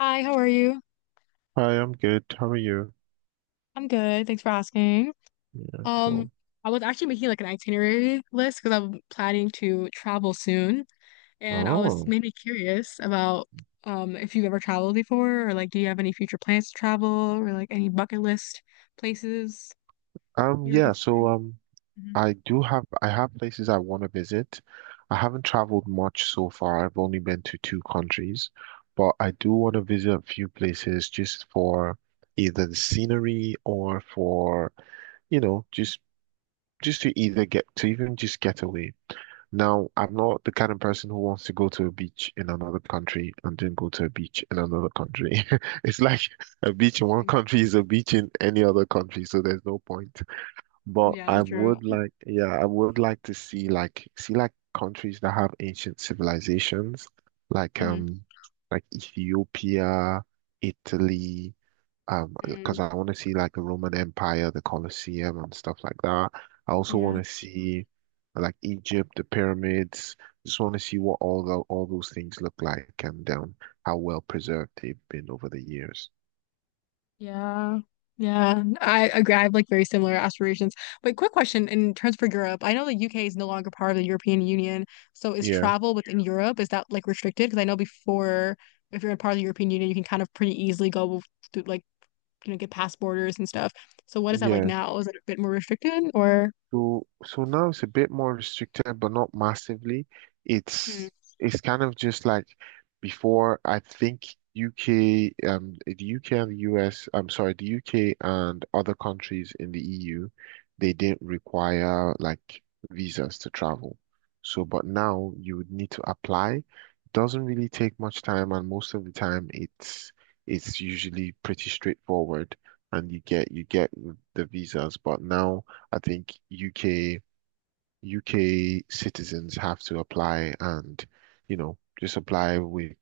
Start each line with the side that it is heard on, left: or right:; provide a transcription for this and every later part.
left: Hi, how are you?
right: Hi, I'm good. How are you?
left: I'm good. Thanks for asking.
right: Yeah,
left: Um,
right: cool.
left: I was actually making like an itinerary list because I'm planning to travel soon, and I was
right: Oh,
left: maybe curious about if you've ever traveled before, or like do you have any future plans to travel, or like any bucket list places you were
right: Yeah, so
left: considering?
right: um
left: hmm
right: I have places I want to visit. I haven't traveled much so far. I've only been to two countries, but I do want to visit a few places just for either the scenery or for, you know, just to either get to even just get away. Now, I'm not the kind of person who wants to go to a beach in another country and then go to a beach in another country. It's like a beach in one country is a beach in any other country, so there's no point. But
left: Yeah, true.
right: yeah, I would like to see countries that have ancient civilizations, like
left: Mm-hmm.
right: um like Ethiopia, Italy,
left: Mm.
right: because I want to see like the Roman Empire, the Colosseum and stuff like that. I also want
left: Yeah.
right: to see like Egypt, the pyramids. Just want to see what all those things look like and how well preserved they've been over the years.
left: Yeah. Yeah. I agree. I have like very similar aspirations. But quick question in terms for Europe, I know the UK is no longer part of the European Union. So is
right: Yeah,
left: travel within Europe, is that like restricted? Because I know before, if you're a part of the European Union, you can kind of pretty easily go through like, get past borders and stuff. So what is that like
right: yeah.
left: now? Is it a bit more restricted or?
right: So now it's a bit more restricted, but not massively.
left: Hmm.
right: It's it's kind of just like before. I think the UK and the US. I'm sorry, the UK and other countries in the EU, they didn't require like visas to travel. So, but now you would need to apply. It doesn't really take much time, and most of the time, it's usually pretty straightforward, and you get the visas. But now. I think UK citizens have to apply and, you know, just apply with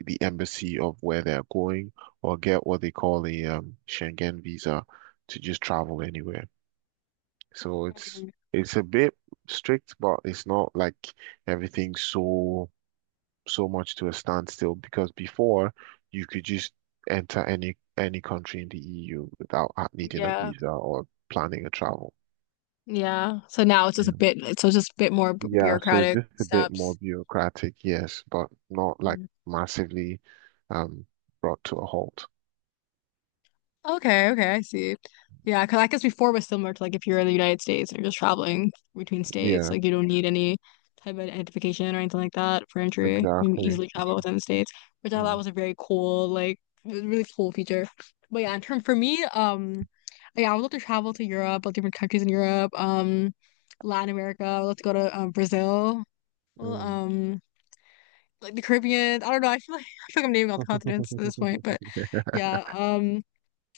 right: the embassy of where they're going or get what they call a Schengen visa to just travel anywhere. So it's
left: Mhm.
right: it's a bit strict, but it's not like everything's so much to a standstill because before you could just enter any country in the EU without needing a
left: Yeah.
right: visa or planning a travel.
left: Yeah. So now it's just a bit more
right: Yeah, so it's
left: bureaucratic
right: just a bit more
left: steps.
right: bureaucratic, yes, but not like massively um brought to a halt.
left: Okay, okay, I see. Yeah, because I guess before it was similar to like if you're in the United States and you're just traveling between states,
right: Yeah,
left: like you don't need any type of identification or anything like that for entry. You can
right: exactly.
left: easily
right: It's,
left: travel within the states, which I thought
right: mm,
left: was a very cool, like it was a really cool feature. But yeah, in term for me, yeah, I would love to travel to Europe, like different countries in Europe, Latin America. I would love to go to Brazil, well,
right: mm.
left: like the Caribbean. I don't know. I feel like I feel like I'm naming all the continents at this point, but yeah,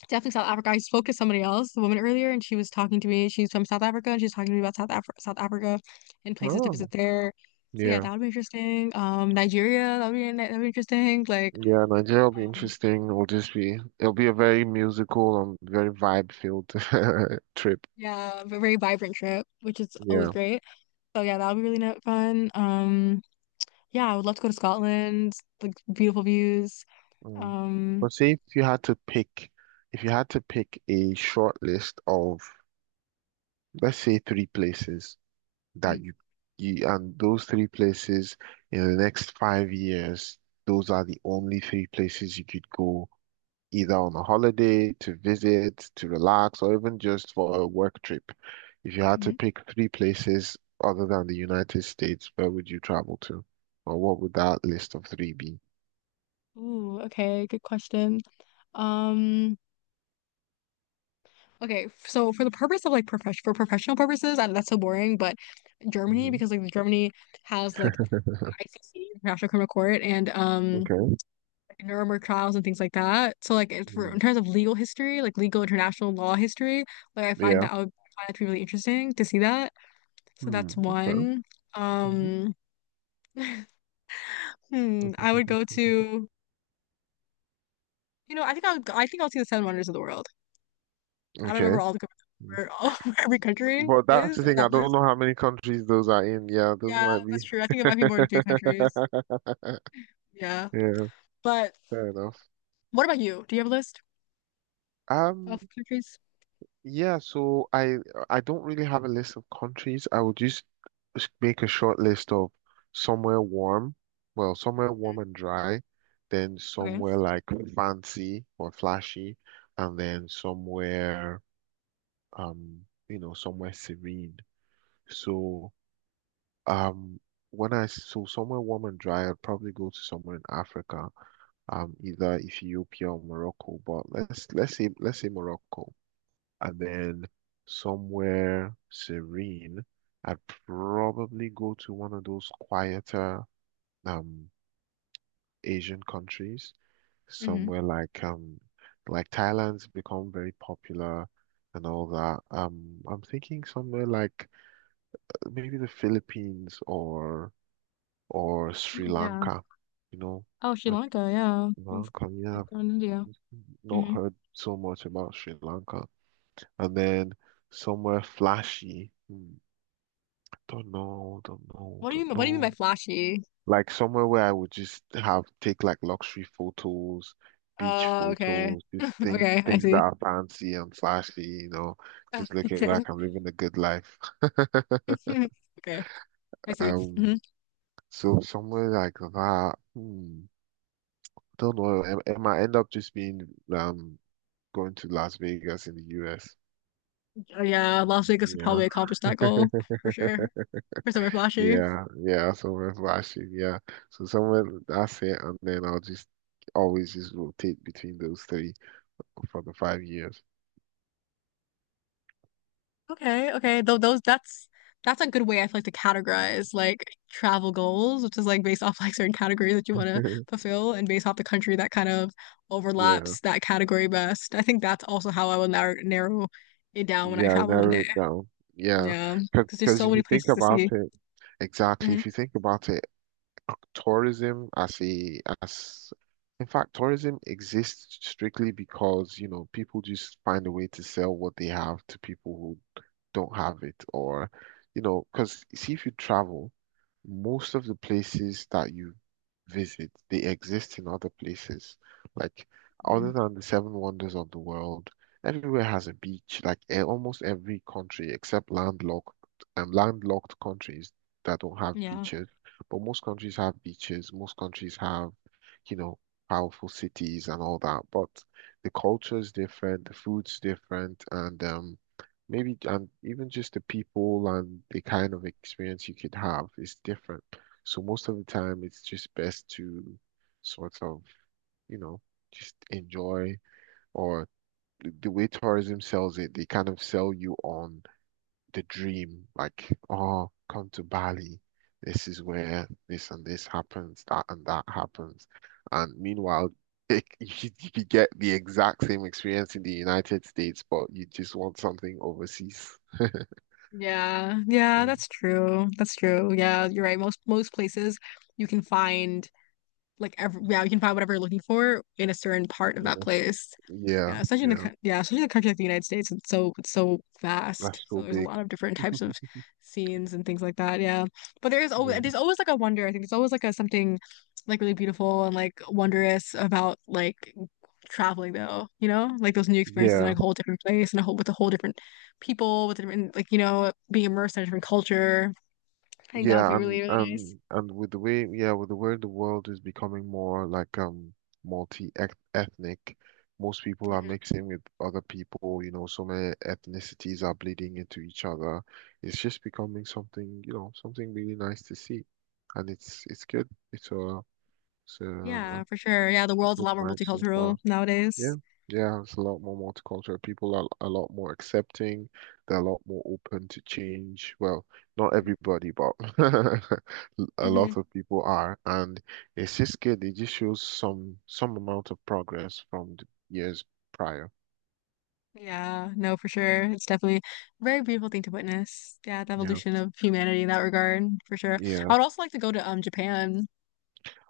left: definitely South Africa. I spoke to somebody else, the woman earlier, and she was talking to me. She's from South Africa, and she was talking to me about South Africa and places to
right: Oh,
left: visit there. So yeah,
right: yeah.
left: that would be interesting. Nigeria, that would be interesting. Like,
right: Yeah, Nigeria will be
left: um,
right: interesting. It'll just be it'll be a very musical and very vibe-filled trip.
left: yeah, a very vibrant trip, which is always
right: Yeah.
left: great. So yeah, that would be really fun. Yeah, I would love to go to Scotland. Like beautiful views.
right: Mm.
left: Um,
right: But say if you had to pick if you had to pick a short list of let's say three places
left: mhm,
right: that you, you and those three places in the next 5 years, those are the only three places you could go either on a holiday, to visit, to relax, or even just for a work trip. If you had to
left: mhm.
right: pick three places other than the United States, where would you travel to? Or what would that list of three be?
left: Ooh, okay, good question. Um. Okay, so for the purpose of like profession for professional purposes, and that's so boring, but Germany,
right: Hmm.
left: because like Germany has like ICC, International Criminal Court, and
right: Okay.
left: Nuremberg trials and things like that. So like it's for in
right: Mhm.
left: terms of legal history, like legal international law history, like
right: Yeah.
left: I would find that to be really interesting to see that. So
right: Hmm.
left: that's
right: Okay.
left: one.
right: Mhm.
left: Um, I would go to I think I think I'll see the Seven Wonders of the World. I don't remember
right: Okay.
left: all the where every country
right: But that's
left: is
right: the
left: on
right: thing, I
left: that
right: don't
left: list.
right: know how many countries those are in. Yeah, those
left: Yeah,
right: might
left: that's
right: be.
left: true. I think it might be more than three countries. Yeah.
right: Yeah,
left: But
right: fair enough.
left: what about you? Do you have a list
right: Um,
left: of countries?
right: yeah, so I don't really have a list of countries. I would just make a short list of somewhere warm, well, somewhere warm and dry, then
left: Okay.
right: somewhere like fancy or flashy, and then somewhere you know, somewhere serene. So um when I so somewhere warm and dry, I'd probably go to somewhere in Africa, either Ethiopia or Morocco, but let's say Morocco. And then somewhere serene, I'd probably go to one of those quieter um Asian countries,
left: Mm-hmm.
right: somewhere like Thailand's become very popular and all that. I'm thinking somewhere like maybe the Philippines or Sri
left: Mm, yeah.
right: Lanka, you know,
left: Oh, Sri
right: like
left: Lanka, yeah.
right: Sri
left: Of-
right: Lanka. Yeah,
left: Like going to India.
right: I've not
left: Mm-hmm.
right: heard so much about Sri Lanka. And then somewhere flashy. Hmm. Don't know, don't know,
left: What do you
right: don't
left: mean, what do you mean
right: know.
left: by flashy?
right: Like somewhere where I would just have take like luxury photos, beach
left: Oh, okay.
right: photos, just
left: Okay, I
right: things that
left: see.
right: are fancy and flashy, you know,
left: Ah,
right: just looking
left: okay.
right: like I'm living a good life.
left: Okay, I see. Hmm.
right: Um, so somewhere like that, hmm, don't know. It might end up just being um going to Las Vegas in the US.
left: Yeah, Las Vegas would
right: Yeah.
left: probably accomplish that goal for sure. For somewhere flashy.
right: Yeah, yeah, someone's watching. Yeah. So someone that's it and then I'll just always just rotate between those three for the 5 years.
left: Okay, okay. Though those that's a good way, I feel like, to categorize like travel goals, which is like based off like certain categories that you want to fulfill and based off the country that kind of
right: Yeah.
left: overlaps that category best. I think that's also how I will narrow it down when I
right: Yeah, I
left: travel one
right: narrow
left: day.
right: it down. Yeah.
left: Yeah, because there's
right: Because
left: so
right: if
left: many
right: you think
left: places to
right: about
left: see.
right: it, exactly,
left: Hmm.
right: if you think about it, tourism as a as in fact, tourism exists strictly because, you know, people just find a way to sell what they have to people who don't have it or, you know, because see if you travel. Most of the places that you visit, they exist in other places. Like, other
left: Mm.
right: than the seven wonders of the world, everywhere has a beach. Like, almost every country except landlocked countries that don't have
left: Yeah.
right: beaches. But most countries have beaches. Most countries have, you know, powerful cities and all that. But the culture is different, the food's different, and maybe and even just the people and the kind of experience you could have is different. So most of the time, it's just best to sort of, you know, just enjoy or the way tourism sells it, they kind of sell you on the dream, like, oh, come to Bali. This is where this and this happens, that and that happens. And meanwhile, you get the exact same experience in the United States, but you just want something overseas.
left: Yeah. Yeah,
right: Mm.
left: that's true. That's true. Yeah, you're right. Most places you can find yeah, you can find whatever you're looking for in a certain part of
right: And
left: that
right: that's-
left: place.
right: Yeah,
left: Yeah, especially in the
right: yeah,
left: yeah, especially in a country like the United States, it's so
right: that's
left: vast. So
right: so
left: there's a
right: big.
left: lot of different types of scenes and things like that. Yeah, but
right: Yeah,
left: there's always like a wonder. I think there's always like a something like really beautiful and like wondrous about like traveling though. You know, like those new experiences in
right: yeah,
left: like a whole different place and a whole with a whole different people with a different, like, being immersed in a different culture. I think that would
right: yeah,
left: be really
right: and
left: really
right: and and with the way, yeah, with the way the world is becoming more like multi-ethnic, most people are
left: nice.
right: mixing with other people. You know, so many ethnicities are bleeding into each other. It's just becoming something, you know, something really nice to see, and it's good. It's
left: Yeah,
right: a
left: for sure. Yeah, the world's a
right: good
left: lot more
right: vibe so
left: multicultural
right: far.
left: nowadays.
right: Yeah, yeah, it's a lot more multicultural. People are a lot more accepting. They're a lot more open to change. Well, not everybody, but a
left: Hmm.
right: lot of people are, and it's just good. It just shows some amount of progress from the years prior.
left: Yeah, no, for sure. It's definitely a very beautiful thing to witness. Yeah, the
right: Yeah,
left: evolution of humanity in that regard, for sure. I
right: yeah.
left: would also like to go to Japan,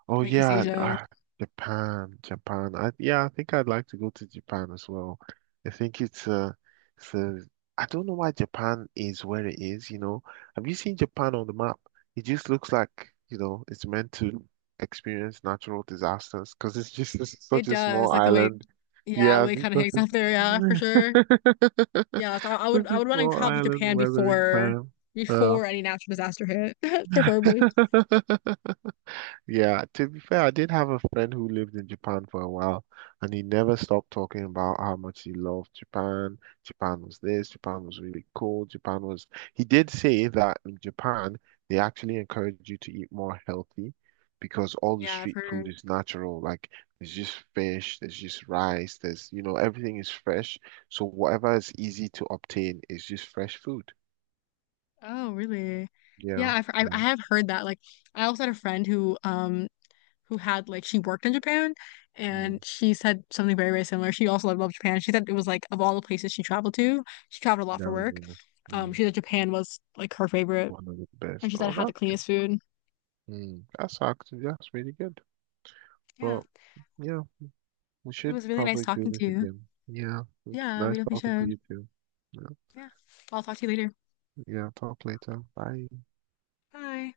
right: Oh
left: like East
right: yeah,
left: Asia.
right: ah, Japan. Yeah, I think I'd like to go to Japan as well. I think it's I don't know why Japan is where it is, you know. Have you seen Japan on the map? It just looks like, you know, it's meant to experience natural disasters because it's just
left: It
right: such a
left: does,
right: small
left: like the way,
right: island.
left: yeah, the
right: Yeah,
left: way
right: it's
left: it
right: just
left: kind of
right: such
left: hangs
right: a,
left: out there. Yeah, for sure. Yeah, so I, I would
right: such
left: I
right: a
left: would want to
right: small
left: travel to
right: island
left: Japan
right: weathering time. Oh.
left: before any natural disaster hit, preferably.
right: Yeah, to be fair, I did have a friend who lived in Japan for a while, and he never stopped talking about how much he loved Japan. Japan was this, Japan was really cool. Japan was, he did say that in Japan, they actually encourage you to eat more healthy because all the
left: Yeah, I've
right: street food
left: heard.
right: is natural. Like, there's just fish, there's just rice, there's, you know, everything is fresh. So, whatever is easy to obtain is just fresh food.
left: Oh, really?
right: Yeah,
left: Yeah, I
right: yeah.
left: have heard that. Like, I also had a friend who had, like, she worked in Japan,
right: Mm,
left: and she said something very, very similar. She also loved Japan. She said it was like, of all the places she traveled to, she traveled a lot
right: that
left: for
right: was
left: work.
right: really, mm,
left: She said Japan was like her favorite,
right: one of the
left: and
right: best.
left: she said it
right: Oh,
left: had the
right: that's good.
left: cleanest food.
right: Hmm, that's really good.
left: Yeah.
right: But yeah, we
left: It
right: should
left: was really nice
right: probably do
left: talking to
right: this
left: you.
right: again. Yeah, it's
left: Yeah, we
right: nice
left: definitely
right: talking to
left: should.
right: you too. Yeah,
left: Yeah. I'll talk to you later.
right: yeah, talk later. Bye.
left: Bye.